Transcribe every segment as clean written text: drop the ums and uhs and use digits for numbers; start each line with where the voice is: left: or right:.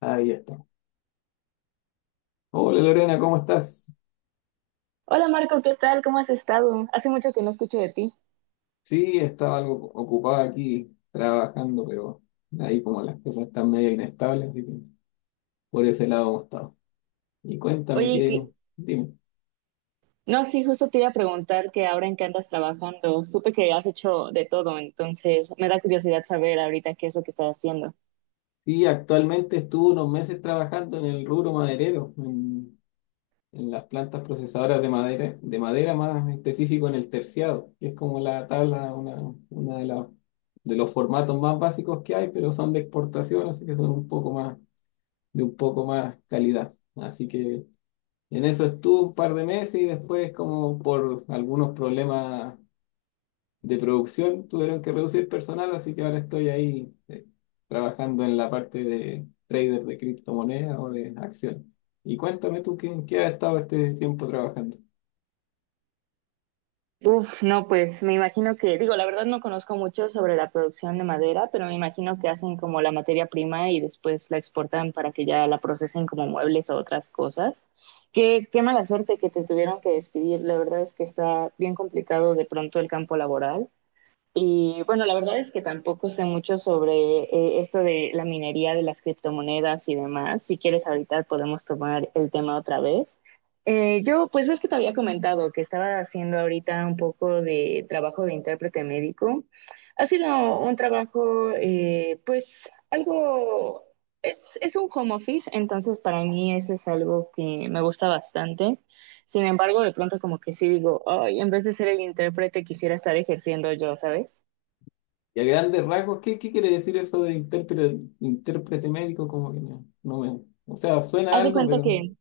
left: Ahí está. Hola Lorena, ¿cómo estás?
right: Hola Marco, ¿qué tal? ¿Cómo has estado? Hace mucho que no escucho de ti.
left: Sí, estaba algo ocupada aquí trabajando, pero ahí como las cosas están medio inestables, así que por ese lado hemos estado. Y cuéntame
right: Oye, que-
left: dime.
right: no, sí, justo te iba a preguntar que ahora en qué andas trabajando. Supe que has hecho de todo, entonces me da curiosidad saber ahorita qué es lo que estás haciendo.
left: Sí, actualmente estuve unos meses trabajando en el rubro maderero, en las plantas procesadoras de madera, más específico en el terciado, que es como la tabla, una de los formatos más básicos que hay, pero son de exportación, así que son un poco más de un poco más calidad. Así que en eso estuve un par de meses y después, como por algunos problemas de producción, tuvieron que reducir personal, así que ahora estoy ahí trabajando en la parte de trader de criptomonedas o de acciones. Y cuéntame tú, ¿en qué has estado este tiempo trabajando?
right: Uf, no, pues me imagino que, digo, la verdad no conozco mucho sobre la producción de madera, pero me imagino que hacen como la materia prima y después la exportan para que ya la procesen como muebles o otras cosas. Qué mala suerte que te tuvieron que despedir. La verdad es que está bien complicado de pronto el campo laboral. Y bueno, la verdad es que tampoco sé mucho sobre esto de la minería de las criptomonedas y demás. Si quieres, ahorita podemos tomar el tema otra vez. Yo, pues ves que te había comentado que estaba haciendo ahorita un poco de trabajo de intérprete médico. Ha sido un trabajo, pues es un home office, entonces para mí eso es algo que me gusta bastante. Sin embargo, de pronto como que sí digo, ay, en vez de ser el intérprete quisiera estar ejerciendo yo, ¿sabes?
left: Y a grandes rasgos, ¿qué quiere decir eso de intérprete médico? Como que no me... O sea, suena
right: Haz de
left: algo,
right: cuenta
left: pero
right: que,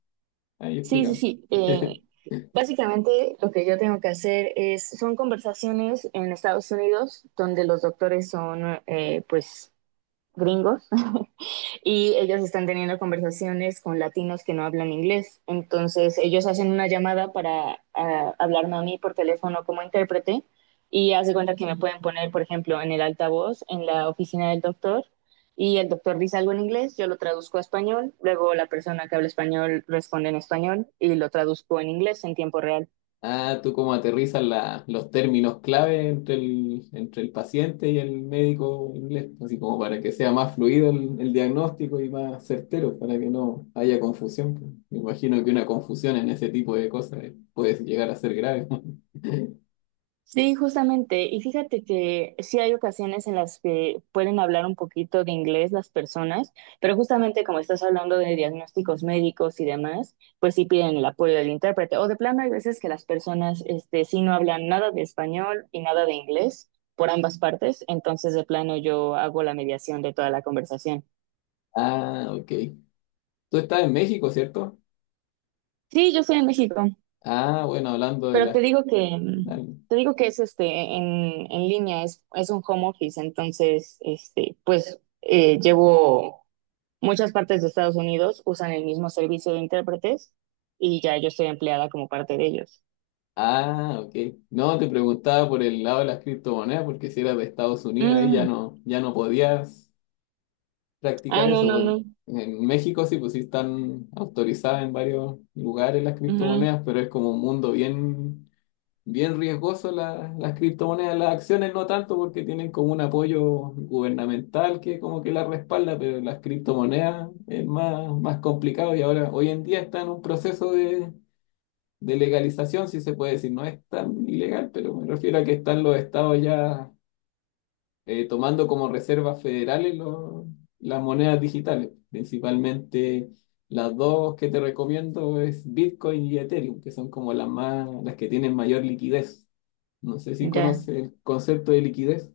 left: ahí
right: sí, sí,
left: explícame.
right: sí. Básicamente lo que yo tengo que hacer es, son conversaciones en Estados Unidos donde los doctores son pues gringos y ellos están teniendo conversaciones con latinos que no hablan inglés. Entonces ellos hacen una llamada para hablarme a mí por teléfono como intérprete y hace cuenta que me pueden poner, por ejemplo, en el altavoz, en la oficina del doctor y el doctor dice algo en inglés, yo lo traduzco a español, luego la persona que habla español responde en español y lo traduzco en inglés en tiempo real.
left: Ah, tú cómo aterrizas los términos clave entre el paciente y el médico inglés, así como para que sea más fluido el diagnóstico y más certero, para que no haya confusión, pues. Me imagino que una confusión en ese tipo de cosas puede llegar a ser grave.
right: Sí, justamente. Y fíjate que sí hay ocasiones en las que pueden hablar un poquito de inglés las personas, pero justamente como estás hablando de diagnósticos médicos y demás, pues sí piden el apoyo del intérprete. O de plano hay veces que las personas, este, sí no hablan nada de español y nada de inglés por ambas partes, entonces de plano yo hago la mediación de toda la conversación.
left: Ah, ok. Tú estás en México, ¿cierto?
right: Sí, yo soy en México.
left: Ah, bueno, hablando de
right: Pero te
left: las...
right: digo que, mm, te digo que es este en línea, es un home office, entonces este, pues llevo muchas partes de Estados Unidos, usan el mismo servicio de intérpretes y ya yo estoy empleada como parte de ellos.
left: Ah, ok. No, te preguntaba por el lado de las criptomonedas, porque si eras de Estados Unidos ahí ya
right: Mm.
left: no, ya no podías
right: Ah,
left: practicar
right: no,
left: eso,
right: no,
left: pues,
right: no.
left: en México sí, pues sí están autorizadas en varios lugares las
right: Ujú,
left: criptomonedas, pero es como un mundo bien, bien riesgoso las criptomonedas. Las acciones no tanto porque tienen como un apoyo gubernamental que como que las respalda, pero las criptomonedas es más complicado y ahora hoy en día está en un proceso de legalización, si se puede decir, no es tan ilegal, pero me refiero a que están los estados ya tomando como reservas federales las monedas digitales. Principalmente las dos que te recomiendo es Bitcoin y Ethereum, que son como las que tienen mayor liquidez. No sé si
right: ya.
left: conoces el concepto de liquidez.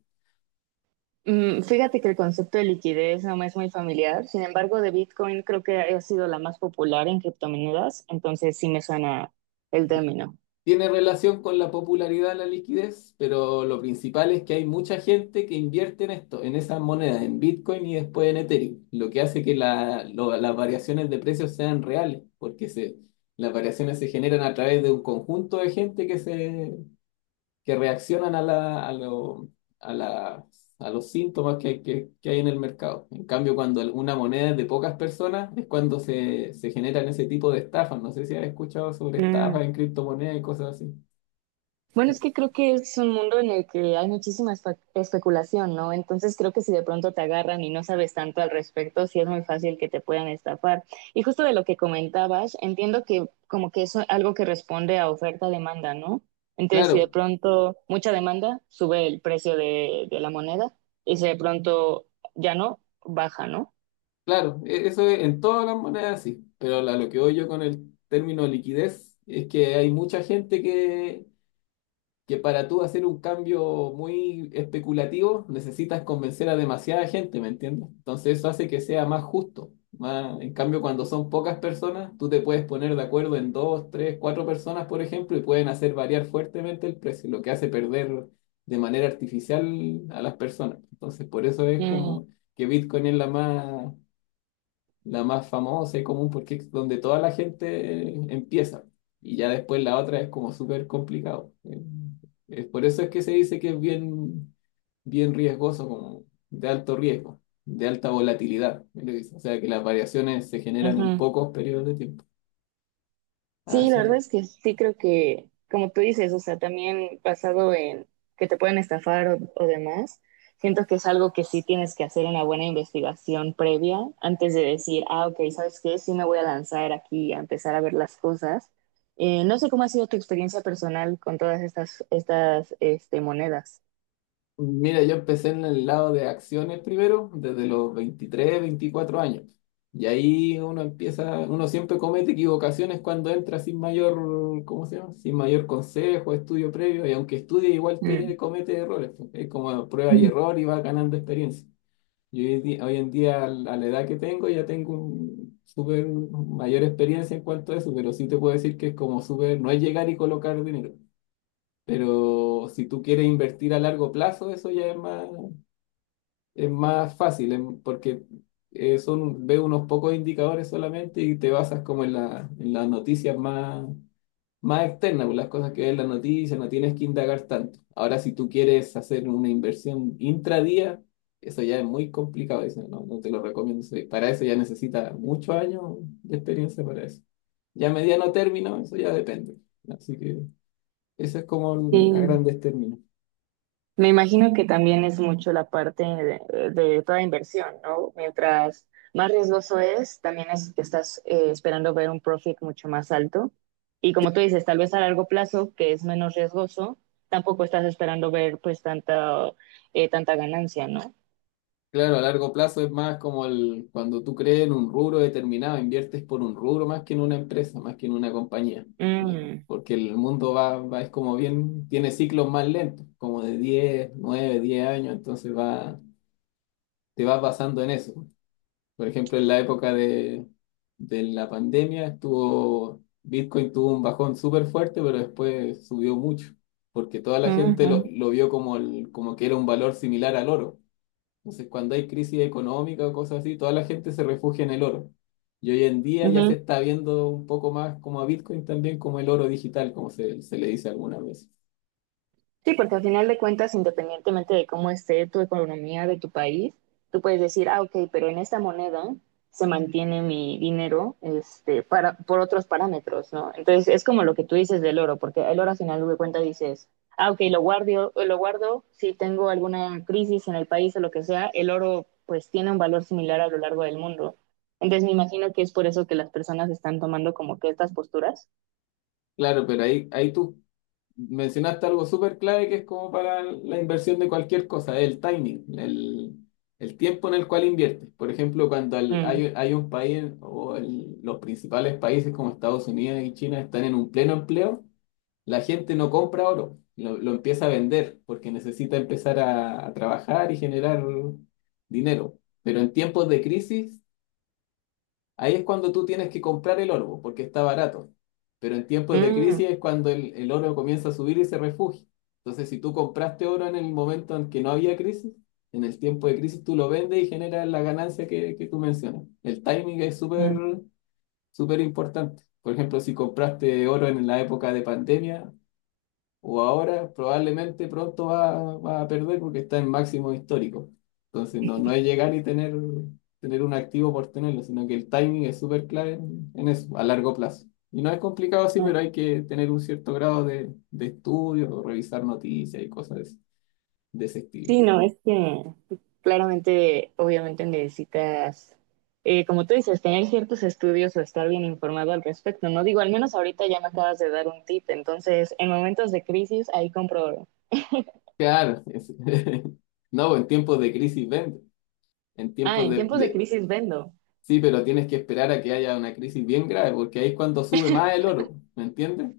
right: Mm, fíjate que el concepto de liquidez no me es muy familiar, sin embargo, de Bitcoin creo que ha sido la más popular en criptomonedas, entonces sí me suena el término.
left: Tiene relación con la popularidad de la liquidez, pero lo principal es que hay mucha gente que invierte en esto, en esas monedas, en Bitcoin y después en Ethereum, lo que hace que las variaciones de precios sean reales, las variaciones se generan a través de un conjunto de gente que reaccionan a, la, a, lo- a, la- a los síntomas que hay en el mercado. En cambio, cuando una moneda es de pocas personas, es cuando se generan ese tipo de estafas. No sé si has escuchado sobre
right: Mm.
left: estafas en criptomonedas y cosas así.
right: Bueno, es que creo que es un mundo en el que hay muchísima especulación, ¿no? Entonces creo que si de pronto te agarran y no sabes tanto al respecto, sí es muy fácil que te puedan estafar. Y justo de lo que comentabas, entiendo que como que es algo que responde a oferta-demanda, ¿no? Entonces si de
left: Claro,
right: pronto mucha demanda, sube el precio de la moneda y si de pronto ya no, baja, ¿no?
left: claro, eso es en todas las monedas sí, pero a lo que voy yo con el término liquidez es que hay mucha gente que para tú hacer un cambio muy especulativo necesitas convencer a demasiada gente, ¿me entiendes? Entonces eso hace que sea más justo. En cambio, cuando son pocas personas, tú te puedes poner de acuerdo en dos, tres, cuatro personas, por ejemplo, y pueden hacer variar fuertemente el precio, lo que hace perder de manera artificial a las personas. Entonces, por eso es
right: Mm.
left: como que Bitcoin es la más famosa y común porque es donde toda la gente empieza. Y ya después la otra es como súper complicado. Es por eso es que se dice que es bien, bien riesgoso, como de alto riesgo, de alta volatilidad, es lo que dice. O sea que las variaciones se generan en
right: Ujú.
left: pocos periodos de tiempo.
right: Sí, la
left: Así
right: verdad
left: que
right: es que sí creo que, como tú dices, o sea, también basado en que te pueden estafar o demás, siento que es algo que sí tienes que hacer una buena investigación previa antes de decir, ah, ok, ¿sabes qué? Sí me voy a lanzar aquí a empezar a ver las cosas. No sé cómo ha sido tu experiencia personal con todas estas monedas.
left: Mira, yo empecé en el lado de acciones primero, desde los 23, 24 años. Y ahí uno empieza, uno siempre comete equivocaciones cuando entra sin mayor, ¿cómo se llama? Sin mayor consejo, estudio previo, y aunque estudie igual
right: Mm.
left: te comete errores, pues. Es como prueba y error y va ganando experiencia. Yo hoy en día, a la edad que tengo, ya tengo un súper mayor experiencia en cuanto a eso, pero sí te puedo decir que es como súper, no es llegar y colocar dinero. Pero si tú quieres invertir a largo plazo, eso ya es más fácil, porque ve unos pocos indicadores solamente y te basas como en las noticias más, más externas, pues, las cosas que ves en las noticias, no tienes que indagar tanto. Ahora, si tú quieres hacer una inversión intradía, eso ya es muy complicado, eso no te lo recomiendo. Para eso ya necesitas muchos años de experiencia para eso. Ya a mediano término, eso ya depende. Así que eso es como a
right: Sí.
left: grandes términos.
right: Me imagino que también es mucho la parte de toda inversión, ¿no? Mientras más riesgoso es, también estás esperando ver un profit mucho más alto. Y como tú dices, tal vez a largo plazo, que es menos riesgoso, tampoco estás esperando ver pues tanta, tanta ganancia, ¿no?
left: Claro, a largo plazo es más como cuando tú crees en un rubro determinado, inviertes por un rubro más que en una empresa, más que en una compañía.
right: Mm,
left: Porque el mundo va, es como bien, tiene ciclos más lentos, como de 10, 9, 10 años, entonces te vas basando en eso. Por ejemplo, en la época de la pandemia Bitcoin tuvo un bajón súper fuerte, pero después subió mucho, porque toda la gente lo,
right: ujú,
left: lo vio como que era un valor similar al oro. Entonces, cuando hay crisis económica o cosas así, toda la gente se refugia en el oro. Y hoy en día ya se
right: ujú.
left: está viendo un poco más como a Bitcoin también, como el oro digital, como se le dice algunas veces.
right: Sí, porque al final de cuentas, independientemente de cómo esté tu economía de tu país, tú puedes decir, ah, ok, pero en esta moneda se mantiene mi dinero este, para, por otros parámetros, ¿no? Entonces, es como lo que tú dices del oro, porque el oro al final de cuentas dices, ah, ok, lo guardo, si tengo alguna crisis en el país o lo que sea, el oro pues tiene un valor similar a lo largo del mundo. Entonces, me imagino que es por eso que las personas están tomando como que estas posturas.
left: Claro, pero ahí tú mencionaste algo súper clave que es como para la inversión de cualquier cosa, el timing, el tiempo en el cual inviertes. Por ejemplo, cuando
right: Mm,
left: hay un país o los principales países como Estados Unidos y China están en un pleno empleo. La gente no compra oro, lo empieza a vender porque necesita empezar a trabajar y generar dinero. Pero en tiempos de crisis, ahí es cuando tú tienes que comprar el oro porque está barato. Pero en tiempos de
right: mm,
left: crisis es cuando el oro comienza a subir y se refugia. Entonces, si tú compraste oro en el momento en que no había crisis, en el tiempo de crisis tú lo vendes y generas la ganancia que tú mencionas. El timing es súper, súper importante. Por ejemplo, si compraste oro en la época de pandemia, o ahora probablemente pronto va a perder porque está en máximo histórico. Entonces no es llegar y tener un activo por tenerlo, sino que el timing es súper clave en eso, a largo plazo. Y no es complicado así,
right: mm.
left: pero hay que tener un cierto grado de estudio, o revisar noticias y cosas de ese estilo.
right: Sí, no, es que claramente, obviamente necesitas, como tú dices, tener ciertos estudios o estar bien informado al respecto, ¿no? Digo, al menos ahorita ya me acabas de dar un tip, entonces en momentos de crisis ahí compro.
left: Claro, no, en tiempos de crisis vende, en
right: Ah,
left: tiempos
right: en
left: de,
right: tiempos de
left: de...
right: crisis vendo.
left: Sí, pero tienes que esperar a que haya una crisis bien grave, porque ahí es cuando sube más el oro, ¿me entiendes?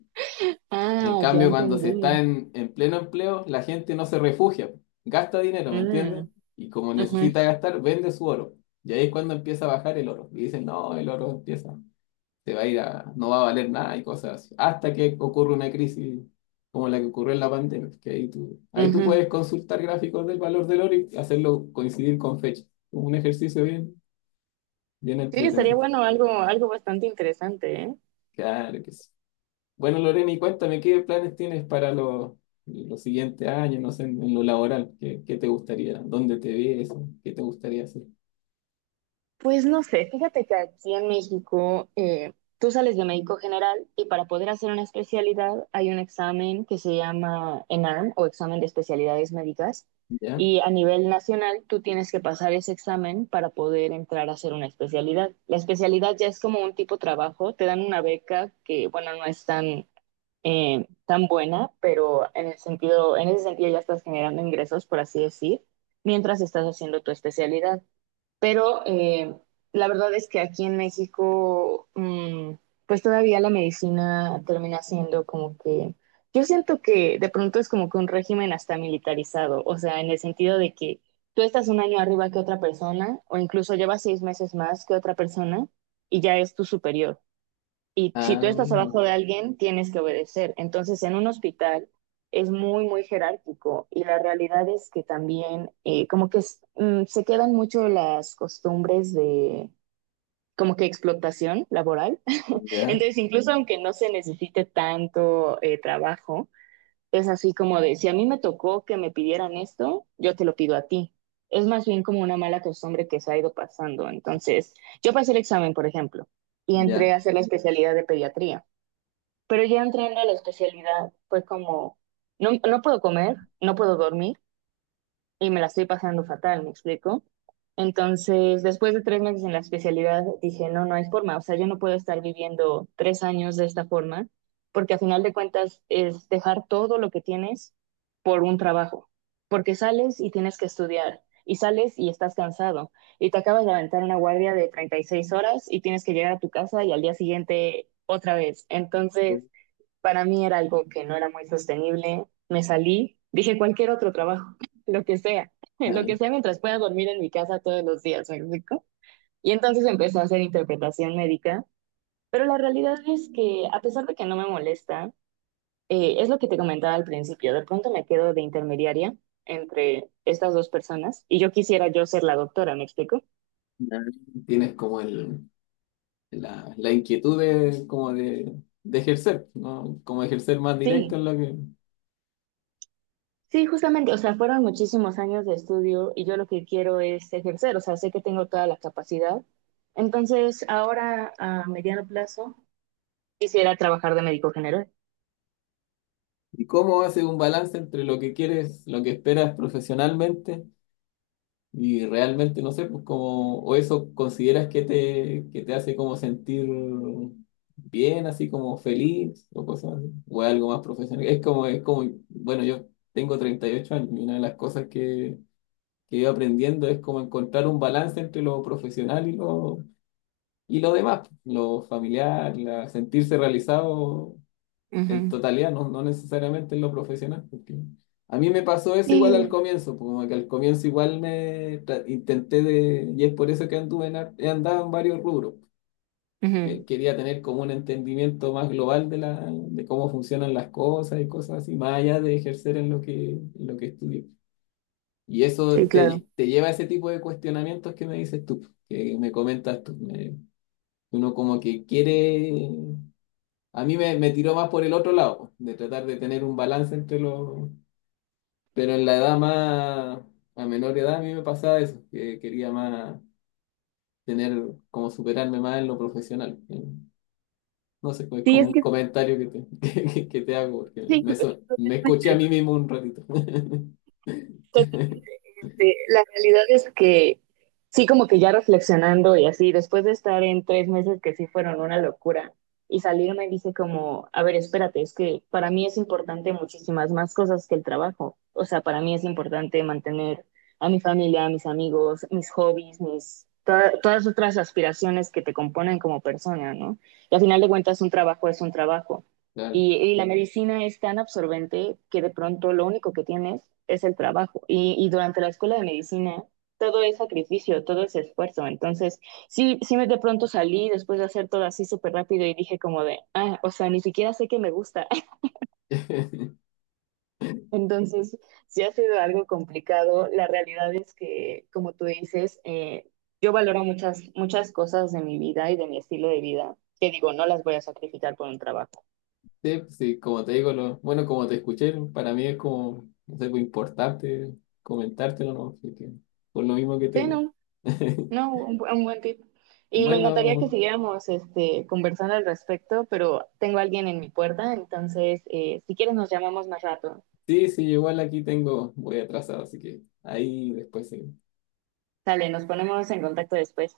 left: En
right: Ah, ya
left: cambio, cuando se está
right: entendí.
left: en pleno empleo, la gente no se refugia, gasta dinero, ¿me entiendes?
right: Mm,
left: Y como
right: ujú,
left: necesita gastar, vende su oro. Y ahí es cuando empieza a bajar el oro. Y dicen, no, el oro se va a ir a, no va a valer nada y cosas así. Hasta que ocurre una crisis como la que ocurrió en la pandemia, que ahí tú
right: ujú.
left: puedes consultar gráficos del valor del oro y hacerlo coincidir con fecha. Un ejercicio bien, bien
right: Sí, estaría
left: entretenido.
right: bueno algo, algo bastante interesante, ¿eh?
left: Claro que sí. Bueno, Lorena, y cuéntame, ¿qué planes tienes para los siguientes años, no sé, en lo laboral? ¿Qué te gustaría? ¿Dónde te ves? ¿Qué te gustaría hacer?
right: Pues no sé, fíjate que aquí en México tú sales de médico general y para poder hacer una especialidad hay un examen que se llama ENARM o examen de especialidades médicas
left: ¿Ya?
right: y a nivel nacional tú tienes que pasar ese examen para poder entrar a hacer una especialidad. La especialidad ya es como un tipo trabajo, te dan una beca que bueno, no es tan, tan buena, pero en el sentido, en ese sentido ya estás generando ingresos, por así decir, mientras estás haciendo tu especialidad. Pero la verdad es que aquí en México, mm, pues todavía la medicina termina siendo como que, yo siento que de pronto es como que un régimen hasta militarizado, o sea, en el sentido de que tú estás un año arriba que otra persona, o incluso llevas 6 meses más que otra persona, y ya es tu superior. Y si tú
left: Ah,
right: estás abajo de alguien, tienes que obedecer. Entonces, en un hospital es muy, muy jerárquico y la realidad es que también como que se quedan mucho las costumbres de como que explotación laboral.
left: ya,
right: Entonces, incluso aunque no se necesite tanto trabajo, es así como de, si a mí me tocó que me pidieran esto, yo te lo pido a ti. Es más bien como una mala costumbre que se ha ido pasando. Entonces, yo pasé el examen, por ejemplo, y entré
left: ya.
right: a hacer la especialidad de pediatría. Pero ya entrando a la especialidad, fue como, no, no puedo comer, no puedo dormir y me la estoy pasando fatal, ¿me explico? Entonces, después de 3 meses en la especialidad, dije, no, no hay forma, o sea, yo no puedo estar viviendo 3 años de esta forma, porque a final de cuentas es dejar todo lo que tienes por un trabajo, porque sales y tienes que estudiar, y sales y estás cansado, y te acabas de aventar una guardia de 36 horas y tienes que llegar a tu casa y al día siguiente otra vez. Entonces, para mí era algo que no era muy sostenible. Me salí, dije cualquier otro trabajo, lo que sea, lo
left: Ah,
right: que sea mientras pueda dormir en mi casa todos los días, ¿me explico? Y entonces empecé a hacer interpretación médica, pero la realidad es que a pesar de que no me molesta, es lo que te comentaba al principio, de pronto me quedo de intermediaria entre estas dos personas y yo quisiera yo ser la doctora, ¿me explico?
left: ya. Tienes como la inquietud de ejercer, ¿no? Como ejercer más directo
right: Sí.
left: en lo que...
right: Sí, justamente, o sea, fueron muchísimos años de estudio y yo lo que quiero es ejercer, o sea, sé que tengo toda la capacidad. Entonces, ahora a mediano plazo quisiera trabajar de médico general.
left: ¿Y cómo haces un balance entre lo que quieres, lo que esperas profesionalmente? Y realmente, no sé, pues como, o eso consideras que te hace como sentir bien, así como feliz, o cosas así, o es algo más profesional. Es como, bueno, yo tengo 38 años y una de las cosas que he ido aprendiendo es como encontrar un balance entre lo profesional y y lo demás, pues, lo familiar, sentirse realizado en
right: Ujú.
left: totalidad, no necesariamente en lo profesional. Porque a mí me pasó eso igual al
right: Sí,
left: comienzo, pues, como que al comienzo igual intenté de, y es por eso que he andado en varios rubros, que
right: ujú.
left: quería tener como un entendimiento más global de cómo funcionan las cosas y cosas así, más allá de ejercer en lo que estudié. Y eso
right: Sí, claro.
left: te lleva a ese tipo de cuestionamientos que me dices tú, que me comentas tú. Uno como que quiere a mí me tiró más por el otro lado, de tratar de tener un balance entre los... Pero en a menor edad, a mí me pasaba eso, que quería más tener, como superarme más en lo profesional. No sé, es
right: Sí,
left: como
right: es
left: un
right: que
left: comentario que que te hago, porque
right: sí, ju-
left: me escuché a
right: justamente.
left: mí mismo un ratito.
right: Totalmente. Este, la realidad es que sí, como que ya reflexionando y así, después de estar en 3 meses que sí fueron una locura y salirme dije como, a ver, espérate, es que para mí es importante muchísimas más cosas que el trabajo. O sea, para mí es importante mantener a mi familia, a mis amigos, mis hobbies, todas otras aspiraciones que te componen como persona, ¿no? Y al final de cuentas, un trabajo es un trabajo.
left: Claro.
right: Y la medicina es tan absorbente que de pronto lo único que tienes es el trabajo. Y durante la escuela de medicina todo es sacrificio, todo es esfuerzo. Entonces, sí me de pronto salí después de hacer todo así súper rápido y dije como de, ah, o sea, ni siquiera sé que me gusta. Entonces, sí ha sido algo complicado. La realidad es que, como tú dices, yo valoro muchas, muchas cosas de mi vida y de mi estilo de vida que digo, no las voy a sacrificar por un trabajo.
left: Sí, sí, como te digo, bueno, como te escuché, para mí es como, no sé, pues, importante comentártelo, ¿no? Así que, por lo mismo que te
right: Sí,
left: digo.
right: no. No, un buen tip. Y me encantaría que
left: Bueno,
right: siguiéramos este, conversando al respecto, pero tengo a alguien en mi puerta, entonces si quieres nos llamamos más rato.
left: sí, sí, igual aquí tengo, voy atrasado, así que ahí después sí.
right: Sale, nos ponemos en contacto después.